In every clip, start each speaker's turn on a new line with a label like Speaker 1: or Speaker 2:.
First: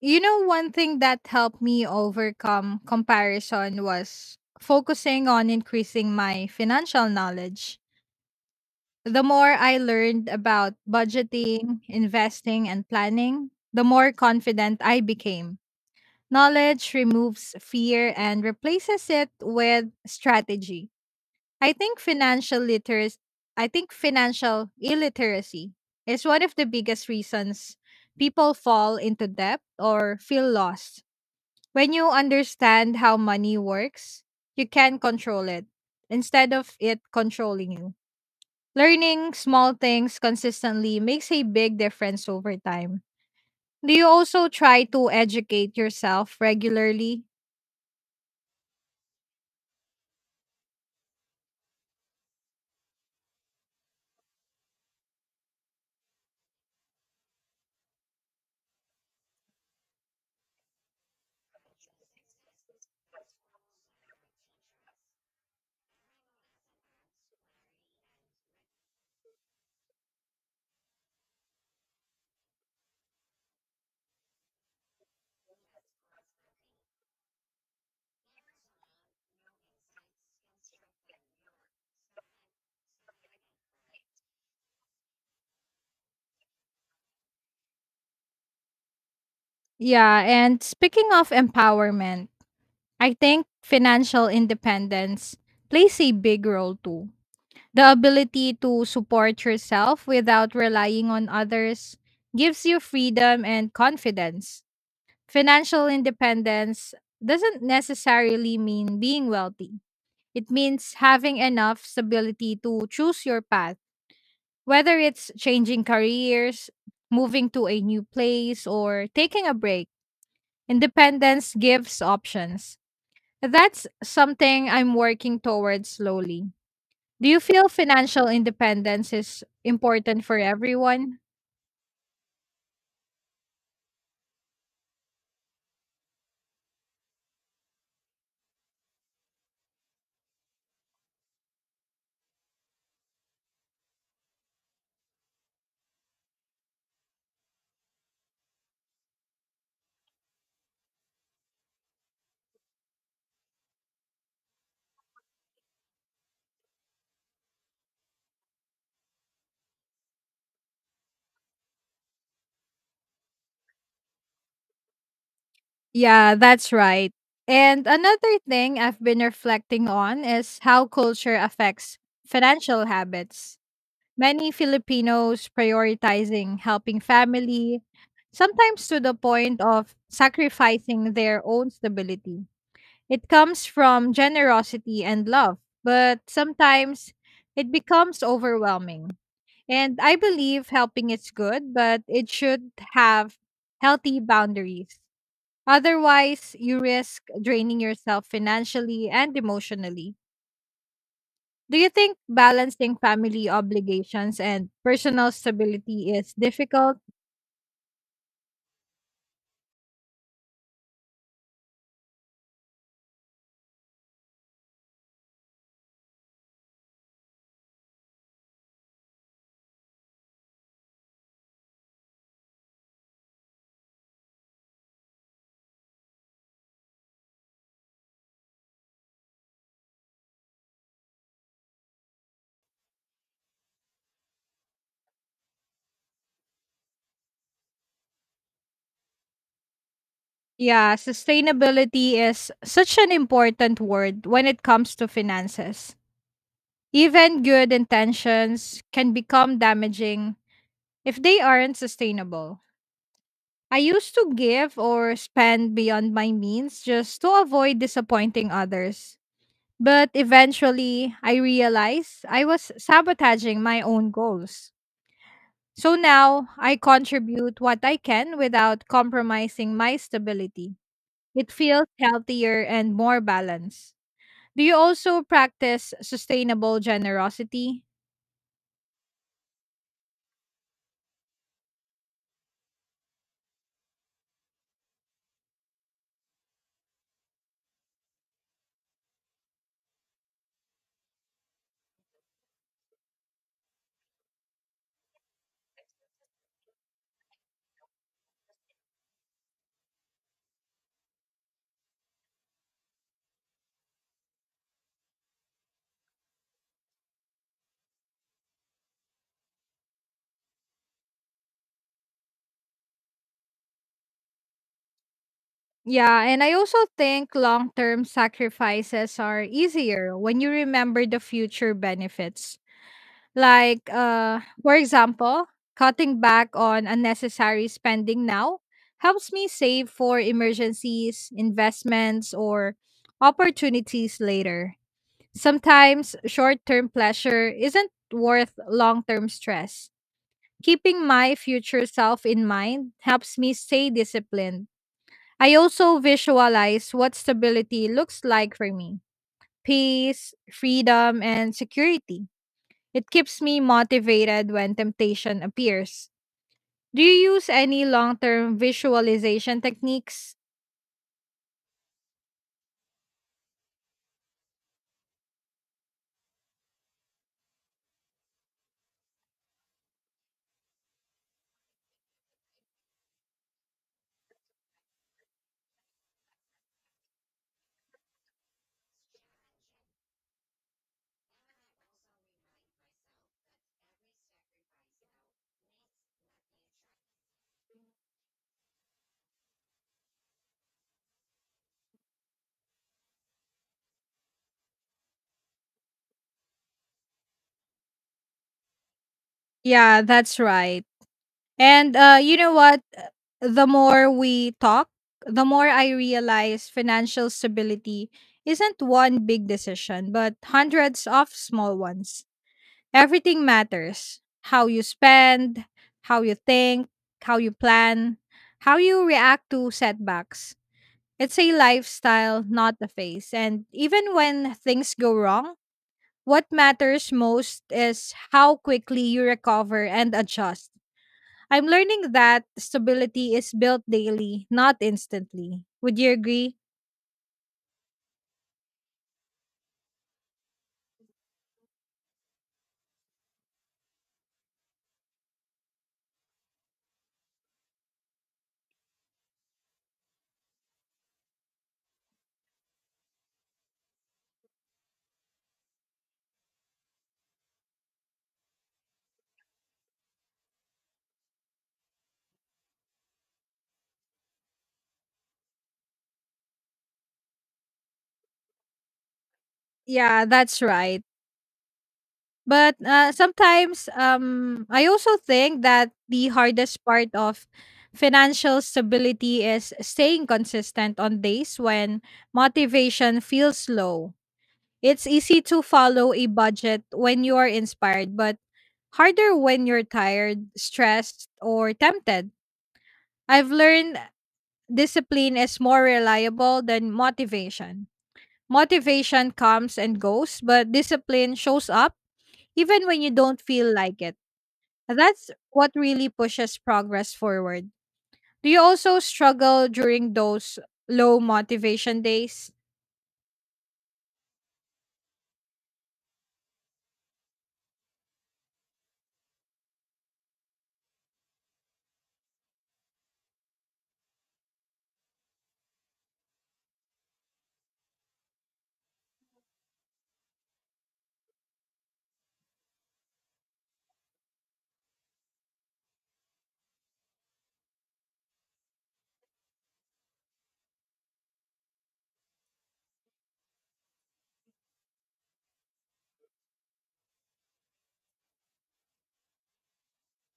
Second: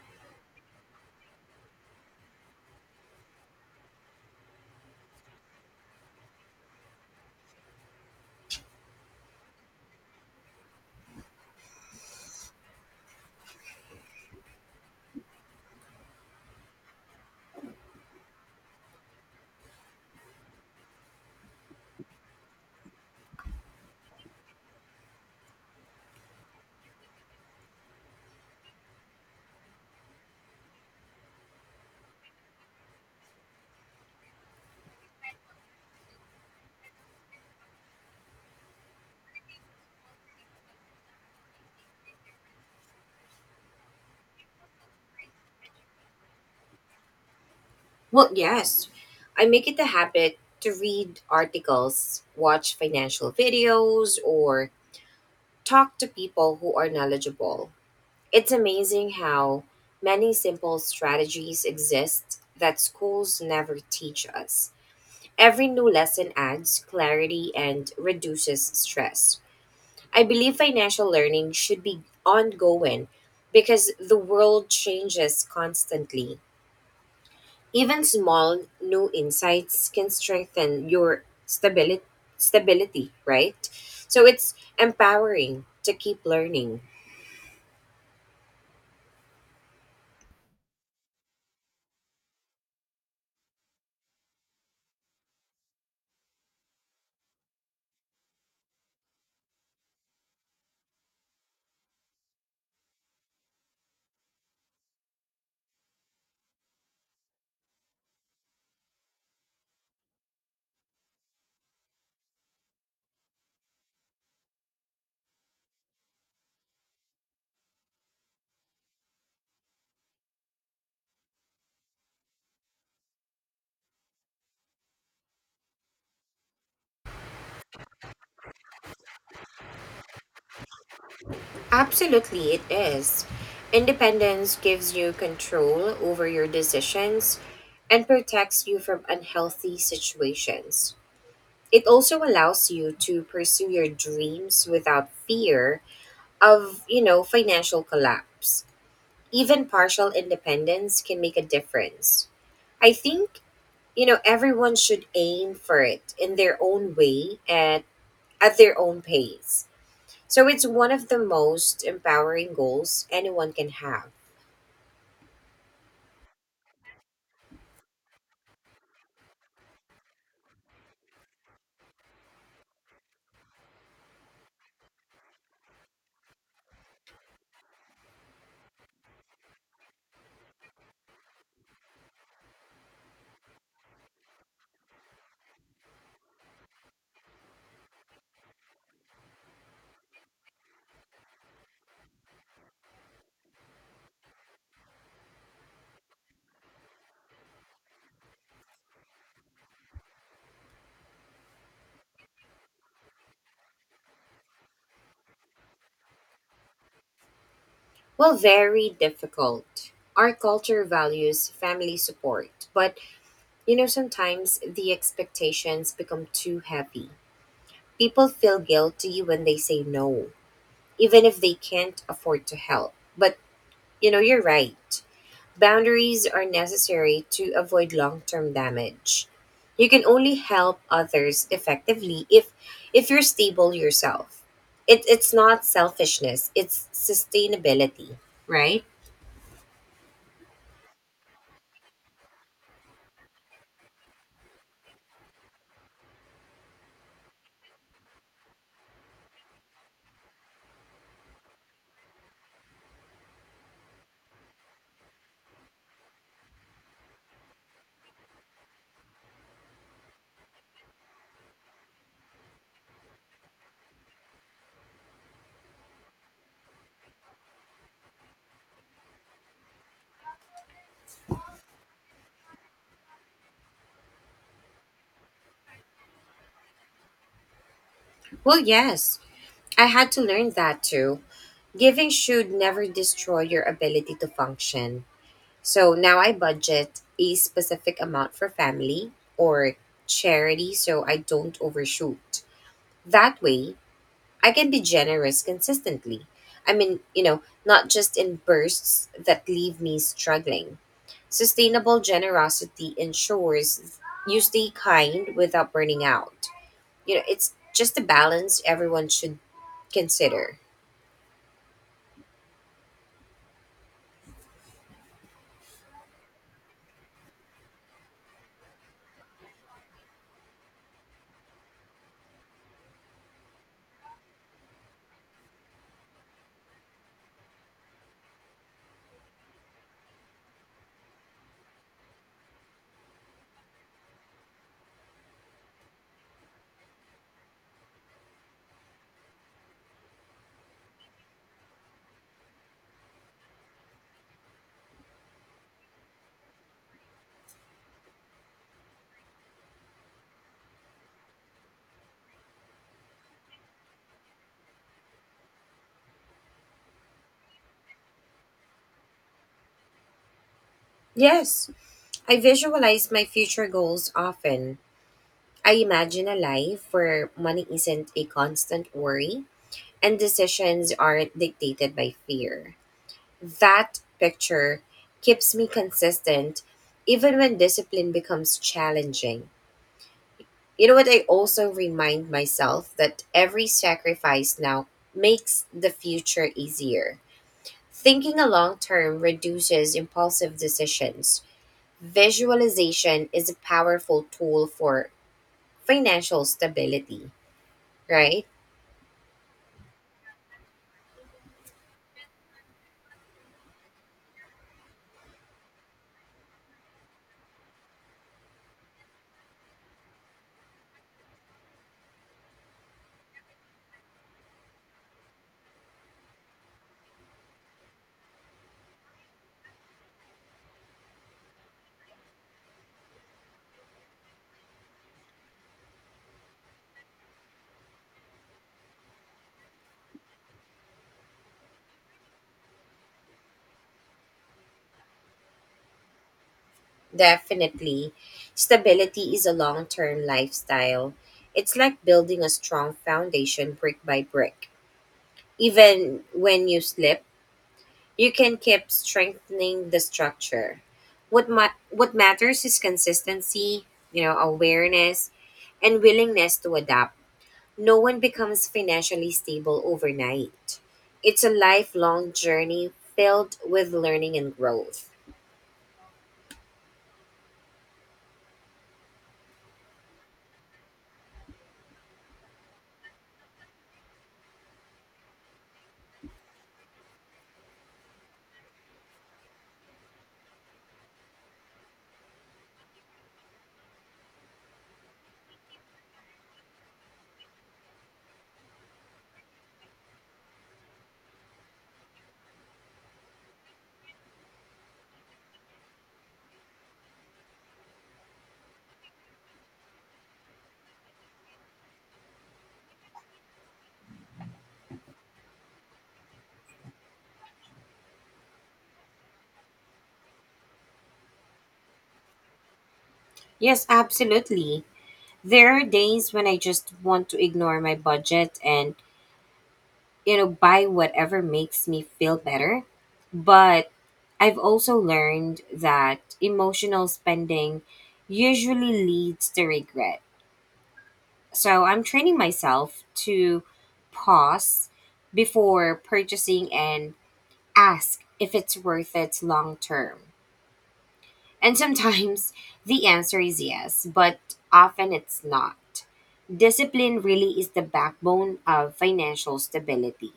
Speaker 1: You know, one thing that helped me overcome comparison was focusing on increasing my financial knowledge. The more I learned about budgeting, investing, and planning, the more confident I became. Knowledge removes fear and replaces it with strategy. I think financial literacy, I think financial illiteracy is one of the biggest reasons people fall into debt or feel lost when you understand how money works, you can control it instead of it controlling you. Learning small things consistently makes a big difference over time. Do you also try to educate yourself regularly?
Speaker 2: Well, yes. I make it a habit to read articles, watch financial videos, or talk to people who are knowledgeable. It's amazing how many simple strategies exist that schools never teach us. Every new lesson adds clarity and reduces stress. I believe financial learning should be ongoing because the world changes constantly. Even small new insights can strengthen your stability, right? So it's empowering to keep learning.
Speaker 1: Yeah, and speaking of empowerment, I think financial independence plays a big role too. The ability to support yourself without relying on others gives you freedom and confidence. Financial independence doesn't necessarily mean being wealthy. It means having enough stability to choose your path, whether it's changing careers, moving to a new place, or taking a break. Independence gives options. That's something I'm working towards slowly. Do you feel financial independence is important for everyone?
Speaker 2: Absolutely it is. Independence gives you control over your decisions and protects you from unhealthy situations. It also allows you to pursue your dreams without fear of, you know, financial collapse. Even partial independence can make a difference. I think you know everyone should aim for it in their own way and at their own pace, so it's one of the most empowering goals anyone can have.
Speaker 1: Yeah, that's right. And another thing I've been reflecting on is how culture affects financial habits. Many Filipinos prioritizing helping family, sometimes to the point of sacrificing their own stability. It comes from generosity and love, but sometimes it becomes overwhelming. And I believe helping is good, but it should have healthy boundaries. Otherwise, you risk draining yourself financially and emotionally. Do you think balancing family obligations and personal stability is difficult?
Speaker 2: Well, very difficult. Our culture values family support, but you know, sometimes the expectations become too heavy. People feel guilty when they say no, even if they can't afford to help. But you know, you're right. Boundaries are necessary to avoid long term damage. You can only help others effectively if you're stable yourself. It's not selfishness, it's sustainability, right?
Speaker 1: Yeah, sustainability is such an important word when it comes to finances. Even good intentions can become damaging if they aren't sustainable. I used to give or spend beyond my means just to avoid disappointing others. But eventually, I realized I was sabotaging my own goals. So now I contribute what I can without compromising my stability. It feels healthier and more balanced. Do you also practice sustainable generosity?
Speaker 2: Well, yes, I had to learn that too. Giving should never destroy your ability to function. So now I budget a specific amount for family or charity so I don't overshoot. That way, I can be generous consistently. I mean, you know, not just in bursts that leave me struggling. Sustainable generosity ensures you stay kind without burning out. You know, it's just a balance everyone should consider.
Speaker 1: Yeah, and I also think long term sacrifices are easier when you remember the future benefits. For example, cutting back on unnecessary spending now helps me save for emergencies, investments, or opportunities later. Sometimes short term pleasure isn't worth long term stress. Keeping my future self in mind helps me stay disciplined. I also visualize what stability looks like for me: peace, freedom, and security. It keeps me motivated when temptation appears. Do you use any long term visualization techniques?
Speaker 2: Yes, I visualize my future goals often. I imagine a life where money isn't a constant worry and decisions aren't dictated by fear. That picture keeps me consistent even when discipline becomes challenging. You know what? I also remind myself that every sacrifice now makes the future easier. Thinking a long term reduces impulsive decisions. Visualization is a powerful tool for financial stability, right?
Speaker 1: Yeah, that's right. And you know what? The more we talk, the more I realize financial stability isn't one big decision, but hundreds of small ones. Everything matters. How you spend, how you think, how you plan, how you react to setbacks. It's a lifestyle, not a phase. And even when things go wrong, what matters most is how quickly you recover and adjust. I'm learning that stability is built daily, not instantly. Would you agree?
Speaker 2: Definitely. Stability is a long term lifestyle. It's like building a strong foundation brick by brick. Even when you slip, you can keep strengthening the structure. What matters is consistency, you know, awareness, and willingness to adapt. No one becomes financially stable overnight. It's a lifelong journey filled with learning and growth.
Speaker 1: Yeah, that's right. But sometimes I also think that the hardest part of financial stability is staying consistent on days when motivation feels low. It's easy to follow a budget when you are inspired, but harder when you're tired, stressed, or tempted. I've learned discipline is more reliable than motivation. Motivation comes and goes, but discipline shows up even when you don't feel like it. That's what really pushes progress forward. Do you also struggle during those low motivation days?
Speaker 2: Yes, absolutely. There are days when I just want to ignore my budget and, you know, buy whatever makes me feel better. But I've also learned that emotional spending usually leads to regret. So I'm training myself to pause before purchasing and ask if it's worth it long term. And sometimes the answer is yes, but often it's not. Discipline really is the backbone of financial stability.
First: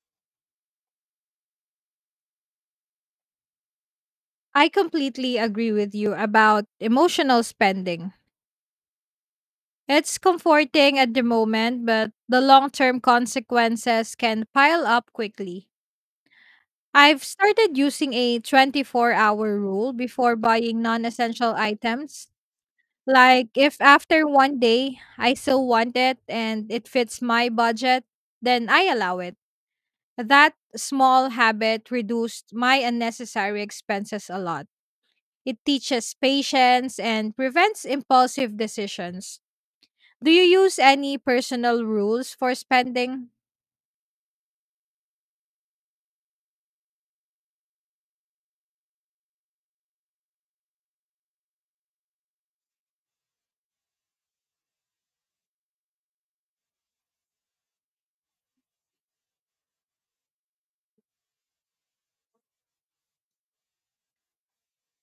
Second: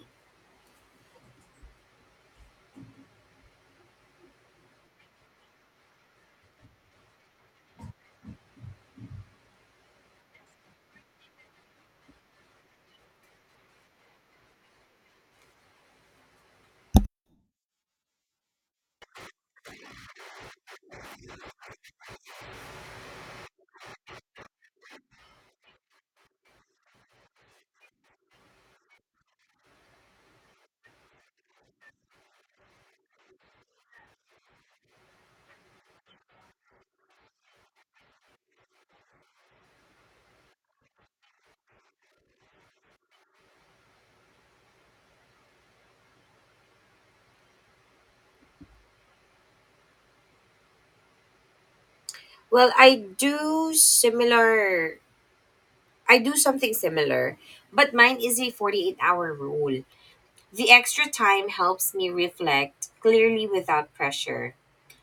Speaker 1: I completely agree with you about emotional spending. It's comforting at the moment, but the long term consequences can pile up quickly. I've started using a 24-hour hour rule before buying non essential items. Like, if after one day I still want it and it fits my budget, then I allow it. That small habit reduced my unnecessary expenses a lot. It teaches patience and prevents impulsive decisions. Do you use any personal rules for spending?
Speaker 2: Well, I do similar. I do something similar, but mine is a 48-hour rule. The extra time helps me reflect clearly without pressure.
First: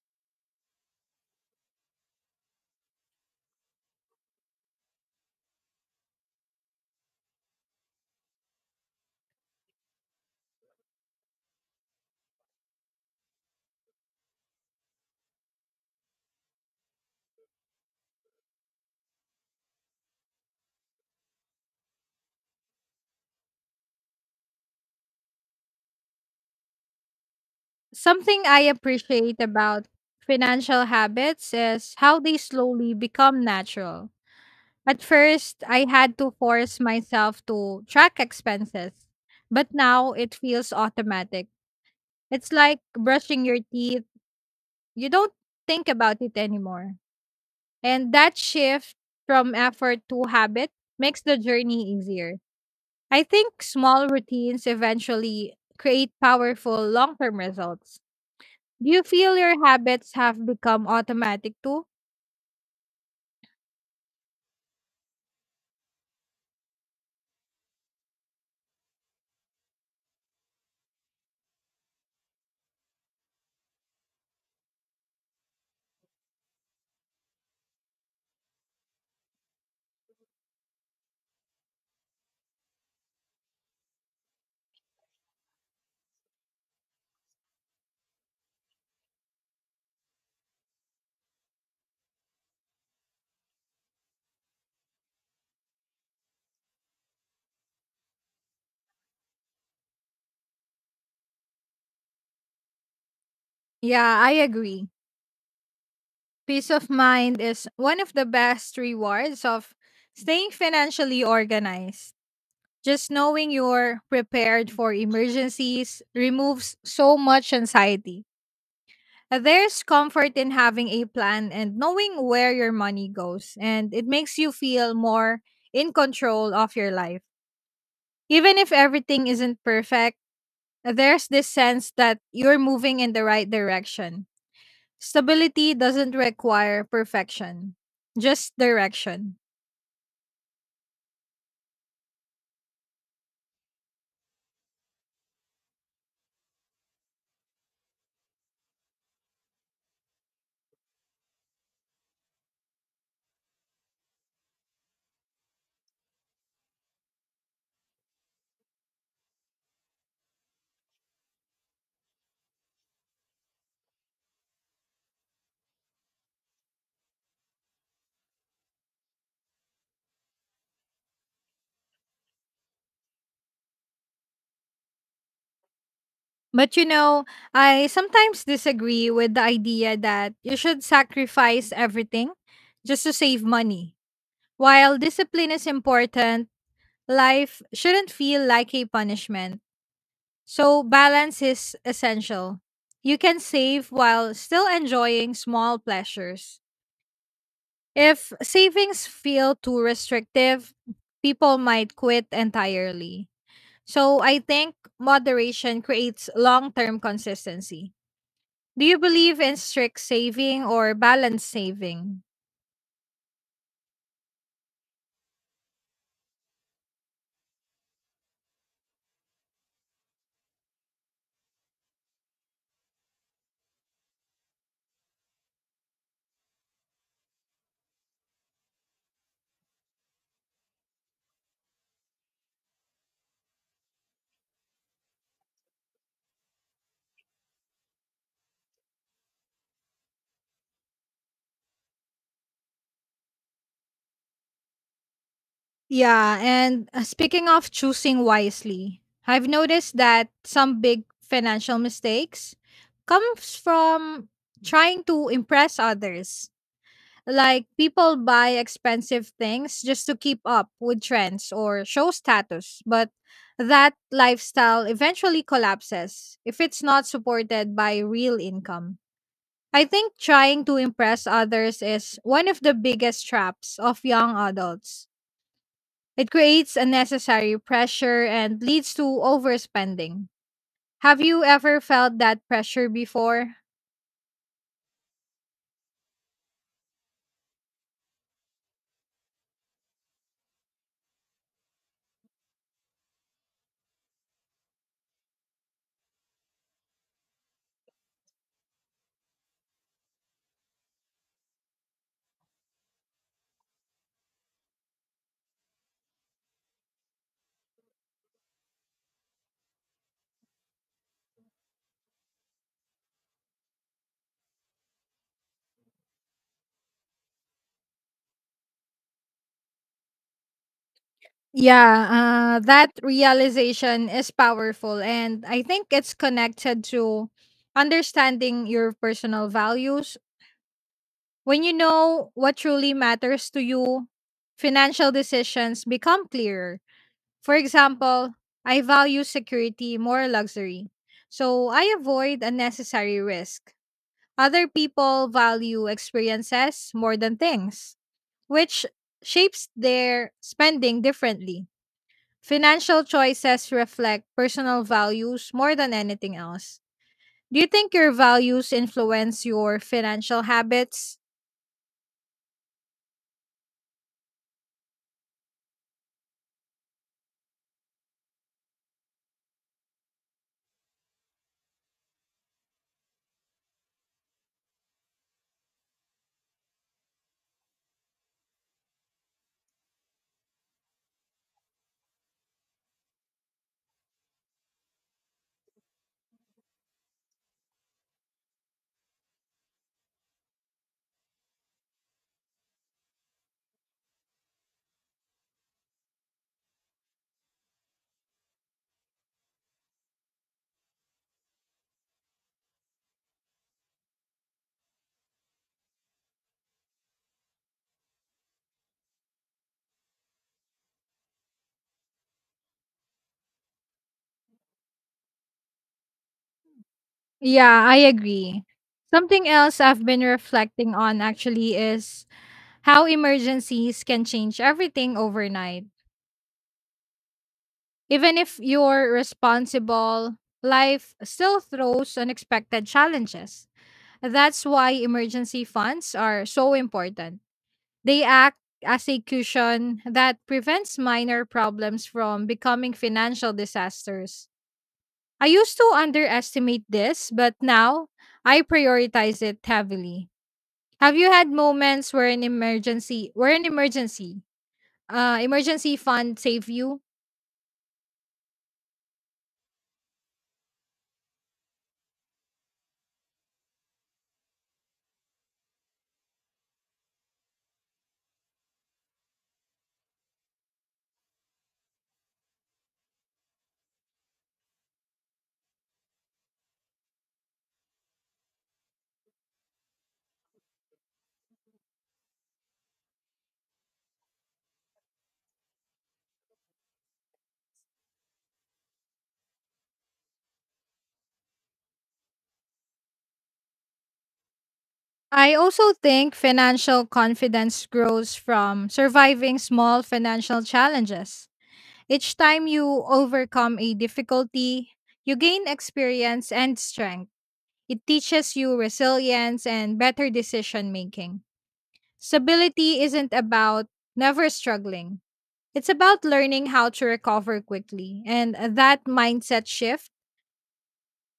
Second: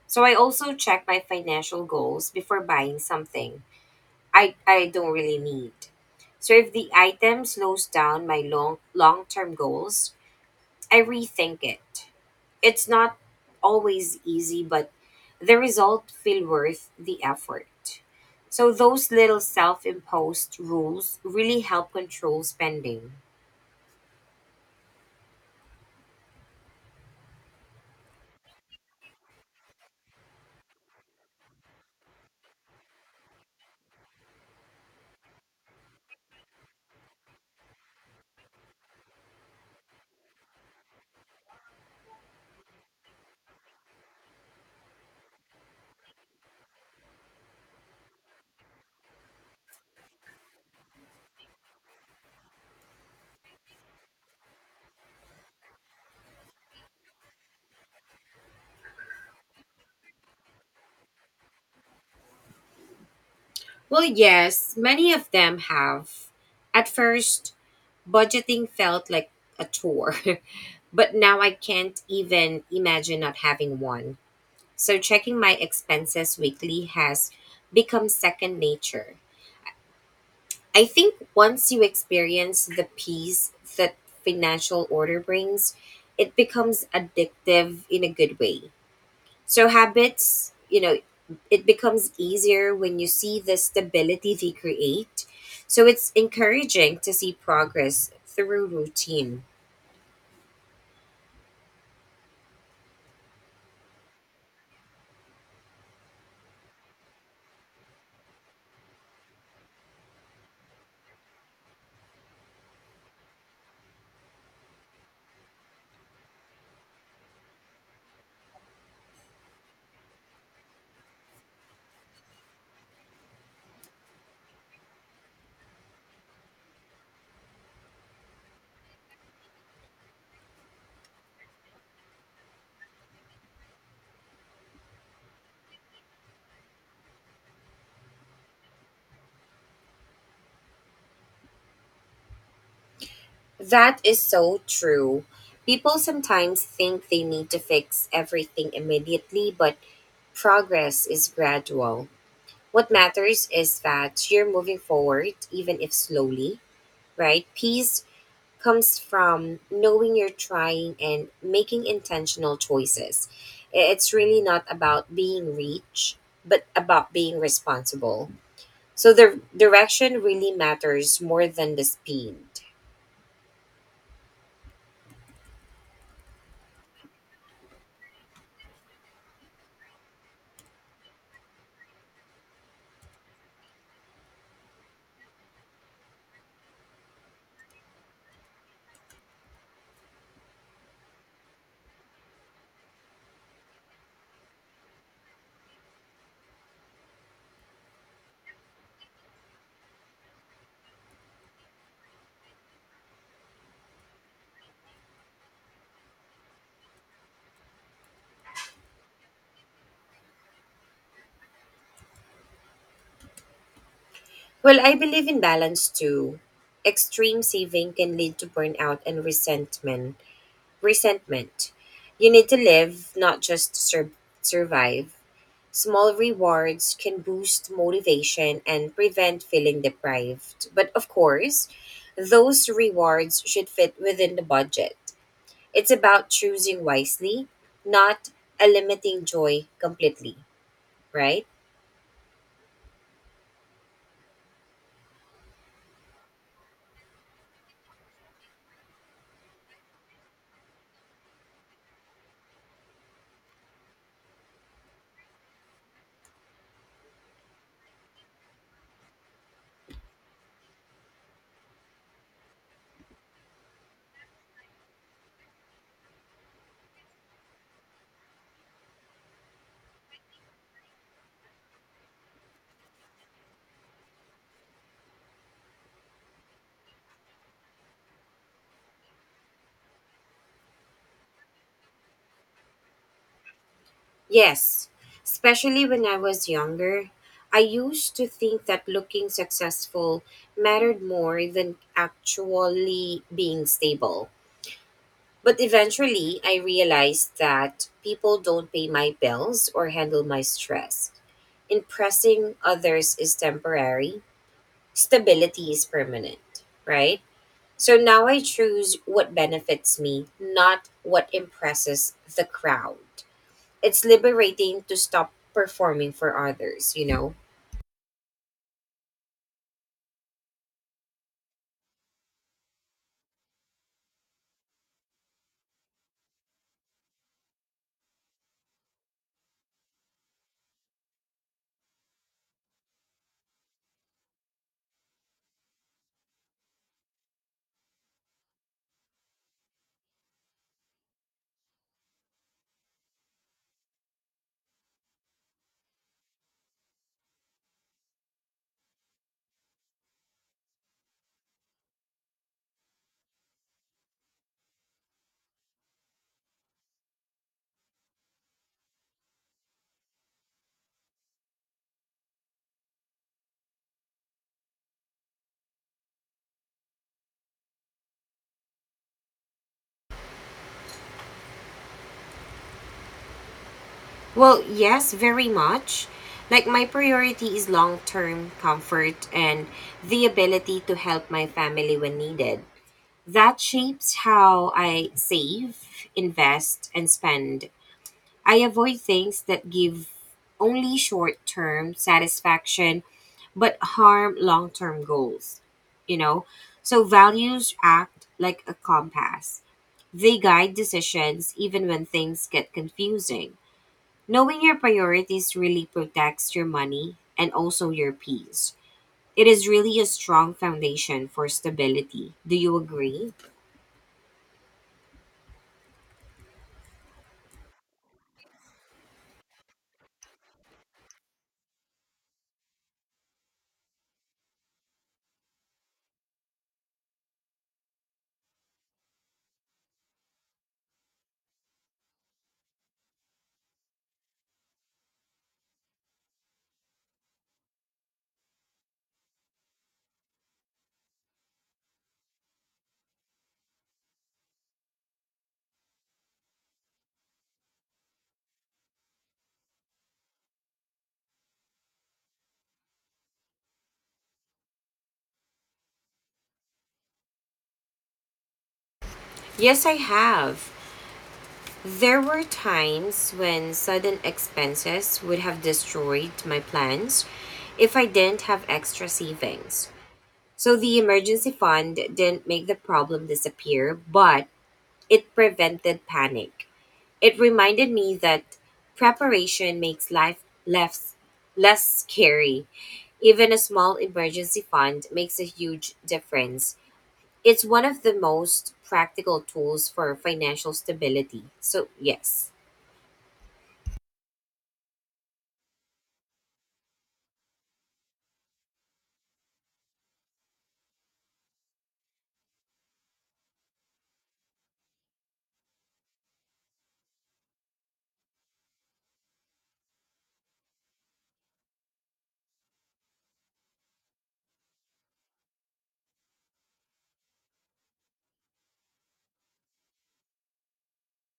Speaker 2: So I also check my financial goals before buying something I don't really need. So if the item slows down my long term goals, I rethink it. It's not always easy, but the result feel worth the effort. So those little self-imposed rules really help control spending.
Speaker 1: Something I appreciate about financial habits is how they slowly become natural. At first, I had to force myself to track expenses, but now it feels automatic. It's like brushing your teeth. You don't think about it anymore. And that shift from effort to habit makes the journey easier. I think small routines eventually create powerful long term results. Do you feel your habits have become automatic too?
Speaker 2: Well, yes, many of them have. At first, budgeting felt like a chore, but now I can't even imagine not having one. So checking my expenses weekly has become second nature. I think once you experience the peace that financial order brings, it becomes addictive in a good way. So, habits, you know, it becomes easier when you see the stability they create. So, it's encouraging to see progress through routine.
Speaker 1: Yeah, I agree. Peace of mind is one of the best rewards of staying financially organized. Just knowing you're prepared for emergencies removes so much anxiety. There's comfort in having a plan and knowing where your money goes, and it makes you feel more in control of your life. Even if everything isn't perfect, there's this sense that you're moving in the right direction. Stability doesn't require perfection, just direction.
Speaker 2: That is so true. People sometimes think they need to fix everything immediately, but progress is gradual. What matters is that you're moving forward, even if slowly, right? Peace comes from knowing you're trying and making intentional choices. It's really not about being rich, but about being responsible. So the direction really matters more than the speed.
Speaker 1: But you know, I sometimes disagree with the idea that you should sacrifice everything just to save money. While discipline is important, life shouldn't feel like a punishment, so balance is essential. You can save while still enjoying small pleasures. If savings feel too restrictive, people might quit entirely. So I think moderation creates long term consistency. Do you believe in strict saving or balanced saving?
Speaker 2: Well, I believe in balance too. Extreme saving can lead to burnout and resentment. You need to live, not just survive. Small rewards can boost motivation and prevent feeling deprived. But of course, those rewards should fit within the budget. It's about choosing wisely, not eliminating joy completely, right?
Speaker 1: Yeah, and speaking of choosing wisely, I've noticed that some big financial mistakes comes from trying to impress others. Like, people buy expensive things just to keep up with trends or show status, but that lifestyle eventually collapses if it's not supported by real income. I think trying to impress others is one of the biggest traps of young adults. It creates unnecessary pressure and leads to overspending. Have you ever felt that pressure before?
Speaker 2: Yes, especially when I was younger, I used to think that looking successful mattered more than actually being stable. But eventually, I realized that people don't pay my bills or handle my stress. Impressing others is temporary, stability is permanent, right? So now I choose what benefits me, not what impresses the crowd. It's liberating to stop performing for others, you know?
Speaker 1: Yeah, that realization is powerful, and I think it's connected to understanding your personal values. When you know what truly matters to you, financial decisions become clearer. For example, I value security more luxury, so I avoid unnecessary risk. Other people value experiences more than things, which shapes their spending differently. Financial choices reflect personal values more than anything else. Do you think your values influence your financial habits?
Speaker 2: Well, yes, very much. Like, my priority is long term comfort and the ability to help my family when needed. That shapes how I save, invest, and spend. I avoid things that give only short term satisfaction but harm long term goals, you know? So values act like a compass. They guide decisions even when things get confusing. Knowing your priorities really protects your money and also your peace. It is really a strong foundation for stability. Do you agree?
Speaker 1: Yeah, I agree. Something else I've been reflecting on actually is how emergencies can change everything overnight. Even if you're responsible, life still throws unexpected challenges. That's why emergency funds are so important. They act as a cushion that prevents minor problems from becoming financial disasters. I used to underestimate this, but now I prioritize it heavily. Have you had moments where an emergency emergency fund save you?
Speaker 2: Yes, I have. There were times when sudden expenses would have destroyed my plans if I didn't have extra savings. So the emergency fund didn't make the problem disappear, but it prevented panic. It reminded me that preparation makes life less scary. Even a small emergency fund makes a huge difference. It's one of the most practical tools for financial stability. So, yes.
Speaker 1: I also think financial confidence grows from surviving small financial challenges. Each time you overcome a difficulty, you gain experience and strength. It teaches you resilience and better decision making. Stability isn't about never struggling, it's about learning how to recover quickly. And that mindset shift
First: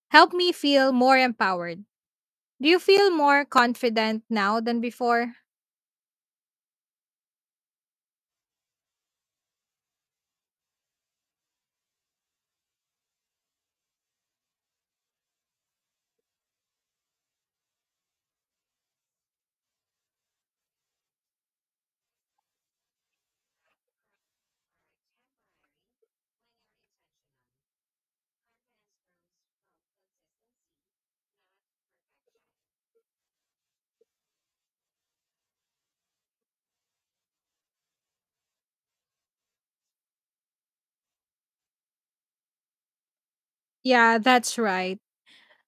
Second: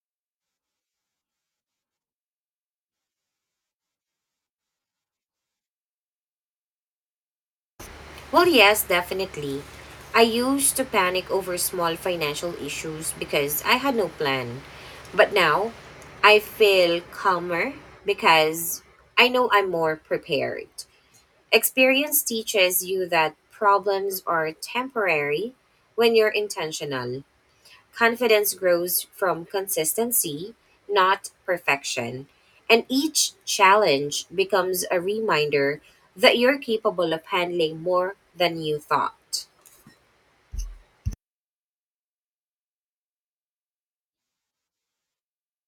Speaker 1: helped me feel more empowered. Do you feel more confident now than before?
Speaker 2: Well, yes, definitely. I used to panic over small financial issues because I had no plan. But now, I feel calmer because I know I'm more prepared. Experience teaches you that problems are temporary when you're intentional. Confidence grows from consistency, not perfection. And each challenge becomes a reminder that you're capable of handling more than you thought.
Speaker 1: Yeah, that's right.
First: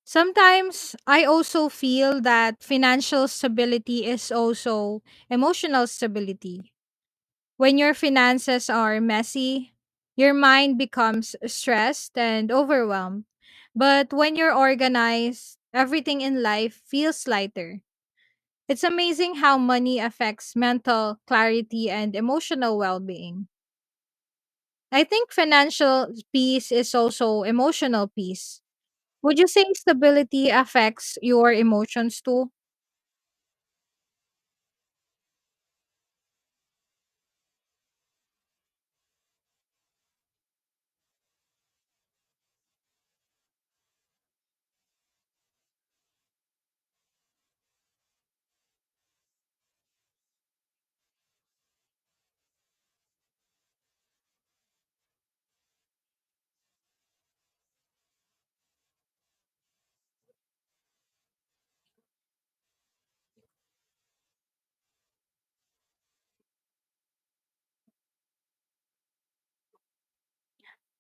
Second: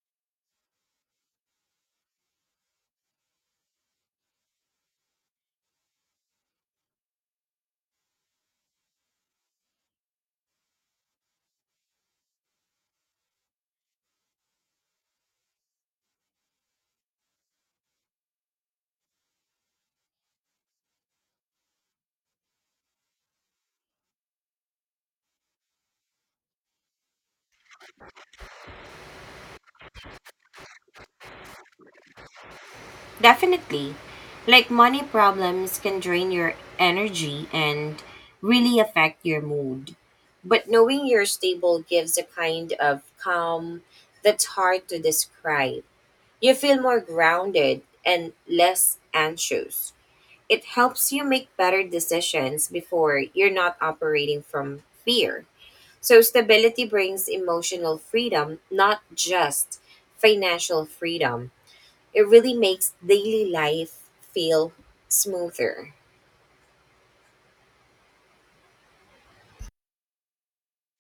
Speaker 1: Sometimes I also feel that financial stability is also emotional stability. When your finances are messy, your mind becomes stressed and overwhelmed. But when you're organized, everything in life feels lighter. It's amazing how money affects mental clarity and emotional well being. I think financial peace is also emotional peace. Would you say stability affects your emotions too?
Speaker 2: Definitely. Like, money problems can drain your energy and really affect your mood. But knowing you're stable gives a kind of calm that's hard to describe. You feel more grounded and less anxious. It helps you make better decisions before you're not operating from fear. So, stability brings emotional freedom, not just financial freedom. It really makes daily life feel smoother.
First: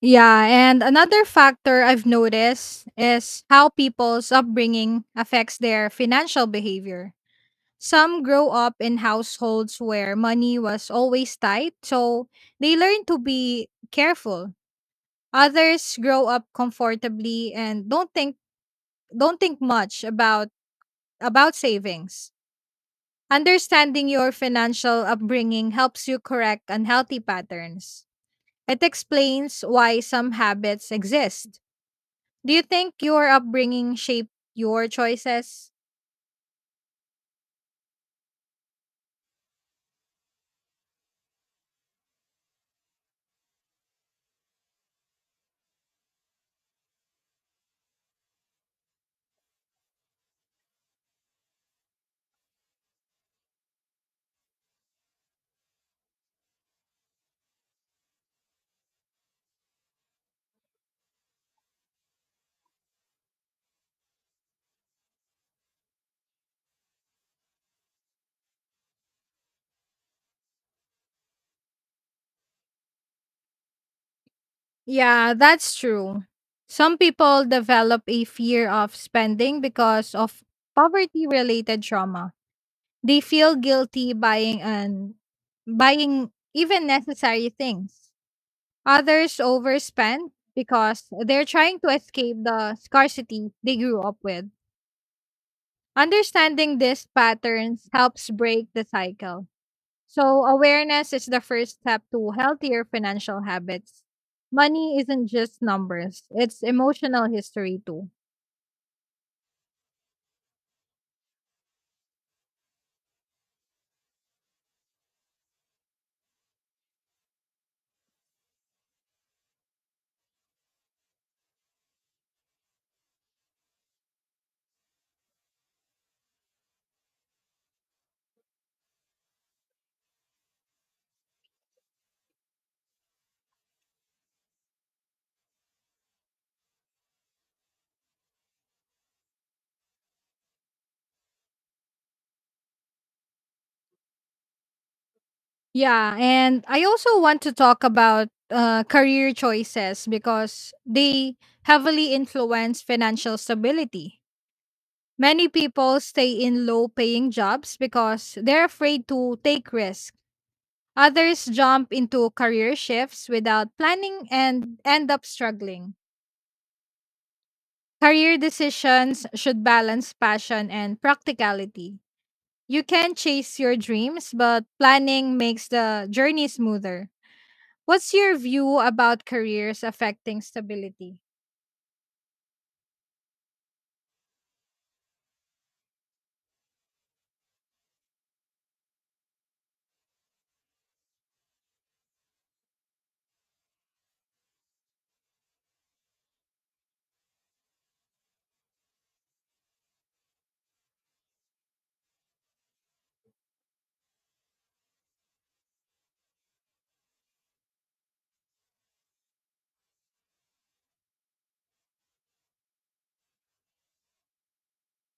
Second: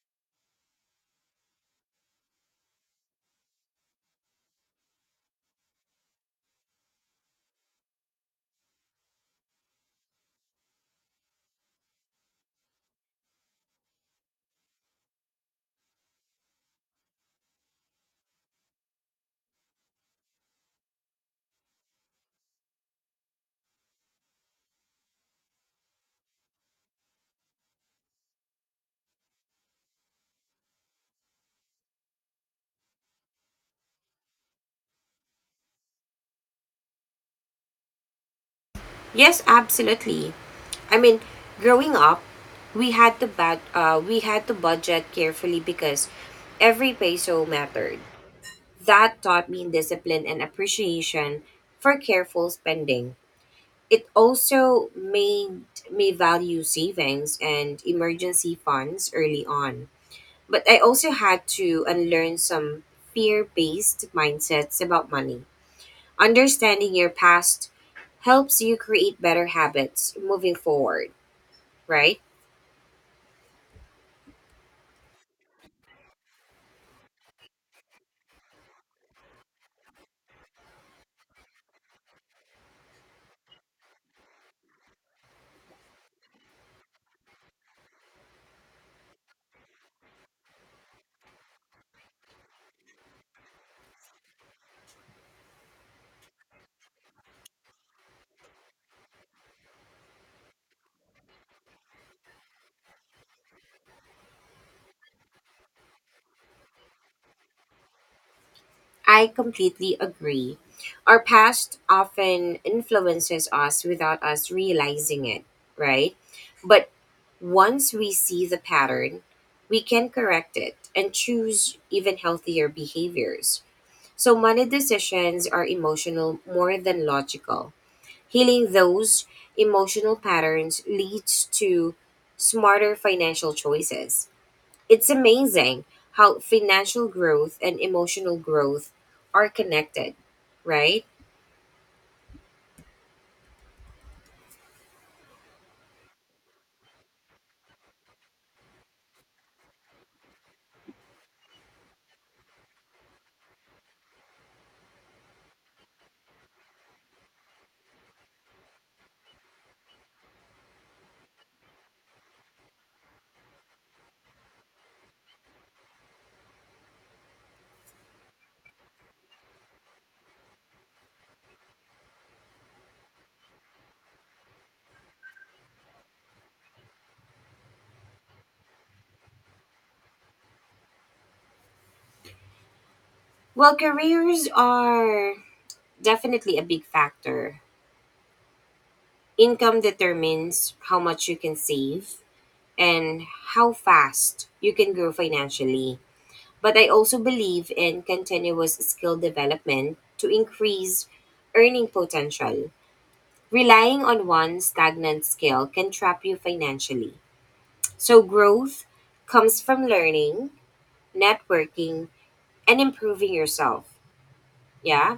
Speaker 1: Yeah, and another factor I've noticed is how people's upbringing affects their financial behavior. Some grow up in households where money was always tight, so they learn to be careful. Others grow up comfortably and don't think much about savings. Understanding your financial upbringing helps you correct unhealthy patterns. It explains why some habits exist. Do you think your upbringing shaped your choices?
Speaker 2: Yes, absolutely. I mean, growing up, we had to we had to budget carefully because every peso mattered. That taught me discipline and appreciation for careful spending. It also made me value savings and emergency funds early on. But I also had to unlearn some fear based mindsets about money. Understanding your past helps you create better habits moving forward, right?
Speaker 1: Yeah, that's true. Some people develop a fear of spending because of poverty related trauma. They feel guilty buying even necessary things. Others overspend because they're trying to escape the scarcity they grew up with. Understanding these patterns helps break the cycle. So, awareness is the first step to healthier financial habits. Money isn't just numbers, it's emotional history too.
Speaker 2: I completely agree. Our past often influences us without us realizing it, right? But once we see the pattern, we can correct it and choose even healthier behaviors. So, money decisions are emotional more than logical. Healing those emotional patterns leads to smarter financial choices. It's amazing how financial growth and emotional growth are connected, right?
Speaker 1: Yeah, and I also want to talk about career choices because they heavily influence financial stability. Many people stay in low paying jobs because they're afraid to take risks. Others jump into career shifts without planning and end up struggling. Career decisions should balance passion and practicality. You can chase your dreams, but planning makes the journey smoother. What's your view about careers affecting stability?
Speaker 2: Well, careers are definitely a big factor. Income determines how much you can save, and how fast you can grow financially. But I also believe in continuous skill development to increase earning potential. Relying on one stagnant skill can trap you financially. So, growth comes from learning, networking, and improving yourself. Yeah.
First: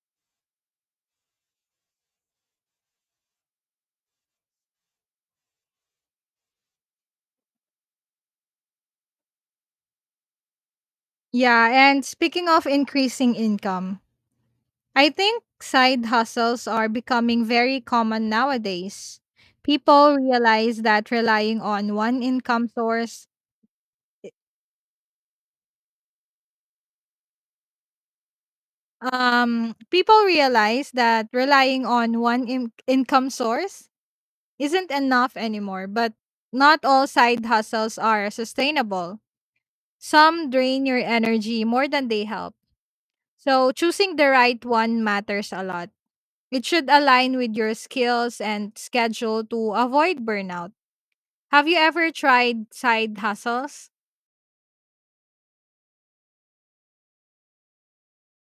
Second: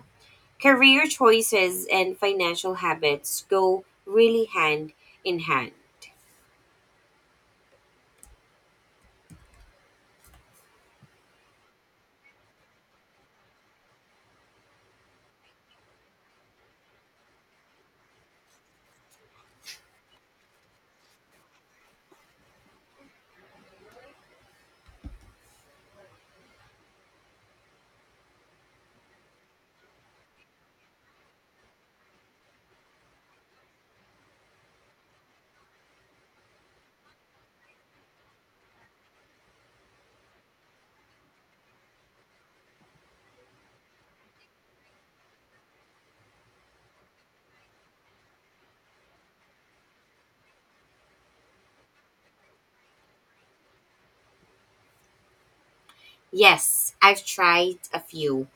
Speaker 2: Career choices and financial habits go really hand in hand.
Speaker 1: Yeah, and speaking of increasing income, I think side hustles are becoming very common nowadays. People realize that relying on one income source, People realize that relying on income source isn't enough anymore, but not all side hustles are sustainable. Some drain your energy more than they help. So choosing the right one matters a lot. It should align with your skills and schedule to avoid burnout. Have you ever tried side hustles?
Speaker 2: Yes, I've tried a few.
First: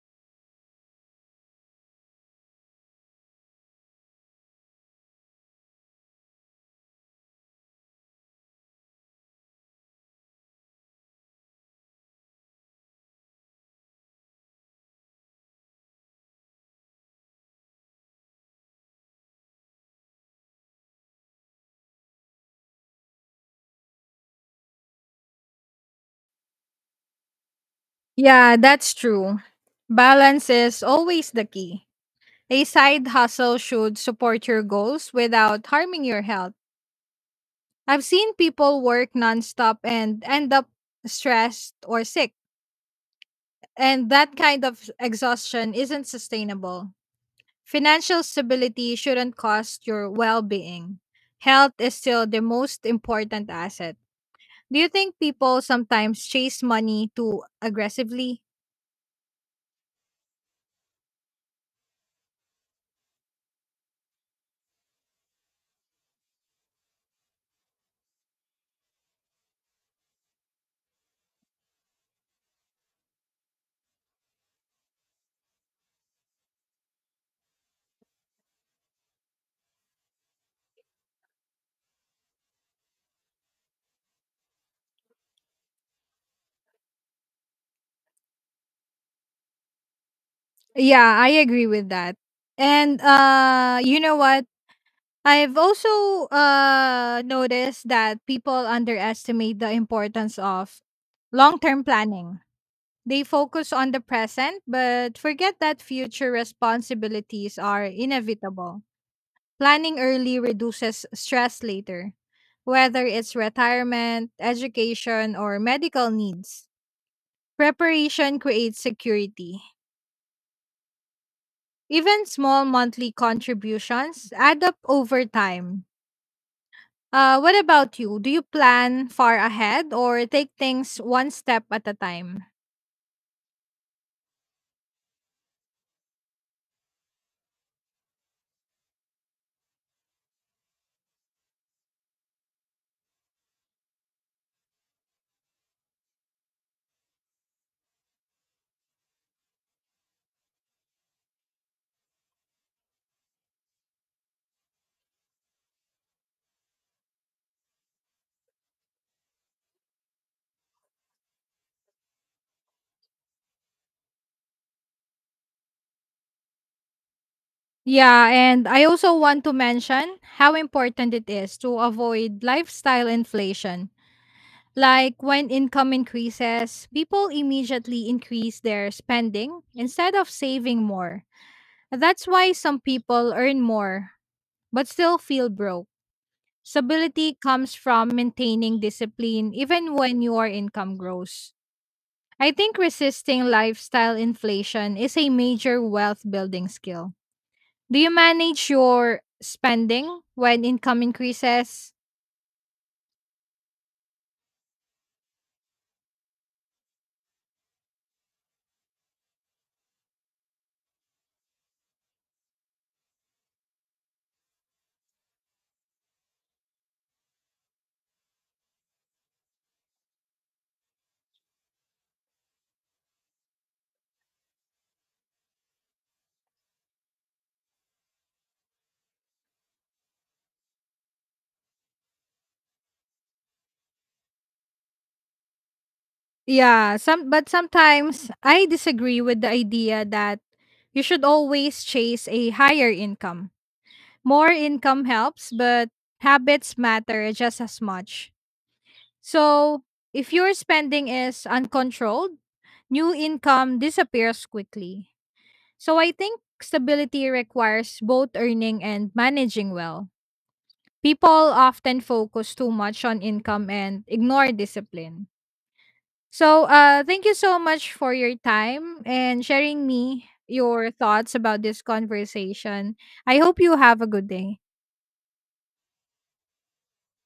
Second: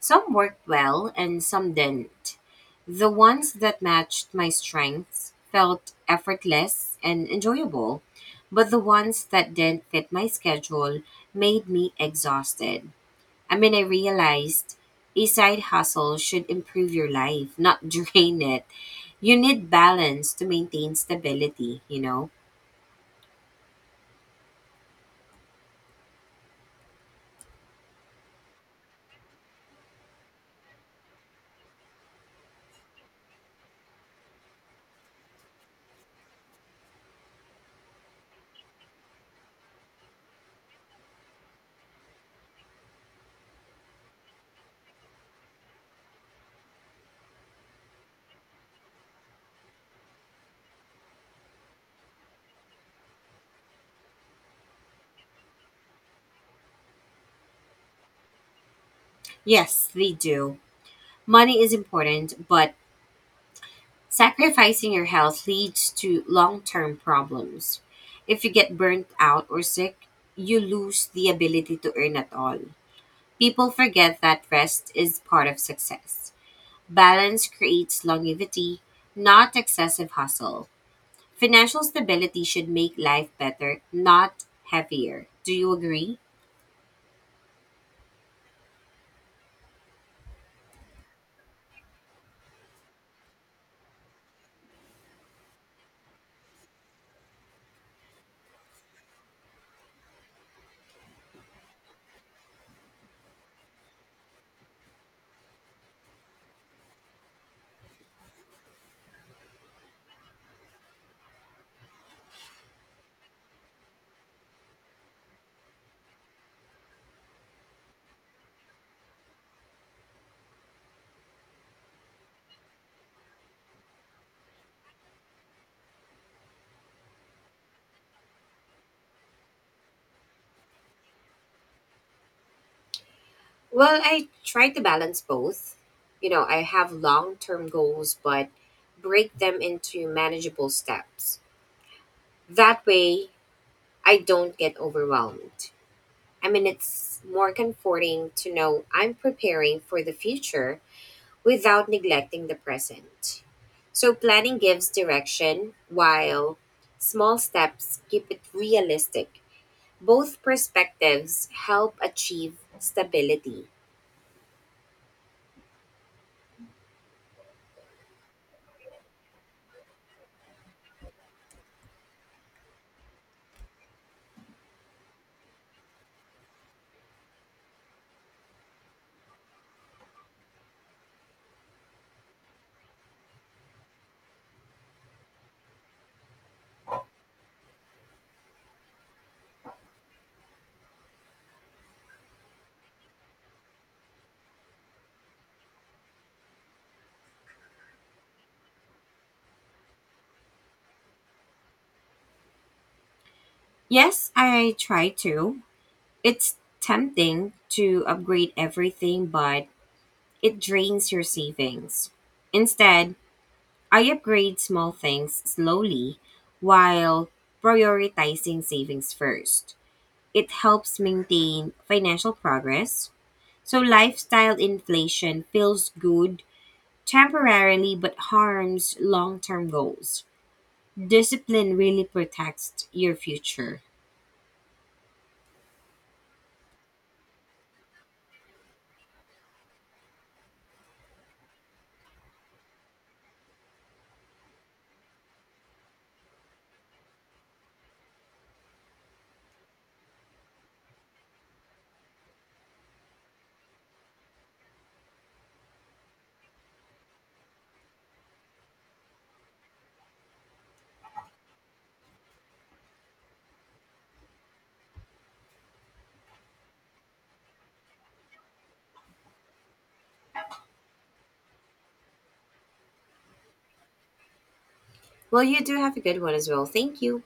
Speaker 2: Some worked well and some didn't. The ones that matched my strengths felt effortless and enjoyable, but the ones that didn't fit my schedule made me exhausted. I mean, I realized a side hustle should improve your life, not drain it. You need balance to maintain stability, you know?
Speaker 1: Yeah, that's true. Balance is always the key. A side hustle should support your goals without harming your health. I've seen people work nonstop and end up stressed or sick, and that kind of exhaustion isn't sustainable. Financial stability shouldn't cost your well being. Health is still the most important asset. Do you think people sometimes chase money too aggressively?
Speaker 2: Yes, they do. Money is important, but sacrificing your health leads to long term problems. If you get burnt out or sick, you lose the ability to earn at all. People forget that rest is part of success. Balance creates longevity, not excessive hustle. Financial stability should make life better, not heavier. Do you agree?
Speaker 1: Yeah, I agree with that. And you know what? I've also noticed that people underestimate the importance of long-term planning. They focus on the present but forget that future responsibilities are inevitable. Planning early reduces stress later, whether it's retirement, education, or medical needs. Preparation creates security. Even small monthly contributions add up over time. What about you? Do you plan far ahead or take things one step at a time?
Speaker 2: Well, I try to balance both. You know, I have long term goals, but break them into manageable steps. That way, I don't get overwhelmed. I mean, it's more comforting to know I'm preparing for the future without neglecting the present. So, planning gives direction while small steps keep it realistic. Both perspectives help achieve stability.
Speaker 1: Yeah, and I also want to mention how important it is to avoid lifestyle inflation. Like, when income increases, people immediately increase their spending instead of saving more. That's why some people earn more but still feel broke. Stability comes from maintaining discipline even when your income grows. I think resisting lifestyle inflation is a major wealth building skill. Do you manage your spending when income increases?
Speaker 2: Yes, I try to. It's tempting to upgrade everything, but it drains your savings. Instead, I upgrade small things slowly while prioritizing savings first. It helps maintain financial progress. So, lifestyle inflation feels good temporarily but harms long term goals. Discipline really protects your future.
Speaker 1: Yeah, sometimes I disagree with the idea that you should always chase a higher income. More income helps, but habits matter just as much. So, if your spending is uncontrolled, new income disappears quickly. So I think stability requires both earning and managing well. People often focus too much on income and ignore discipline. So thank you so much for your time and sharing me your thoughts about this conversation. I hope you have a good day.
Speaker 2: Well, you do have a good one as well. Thank you.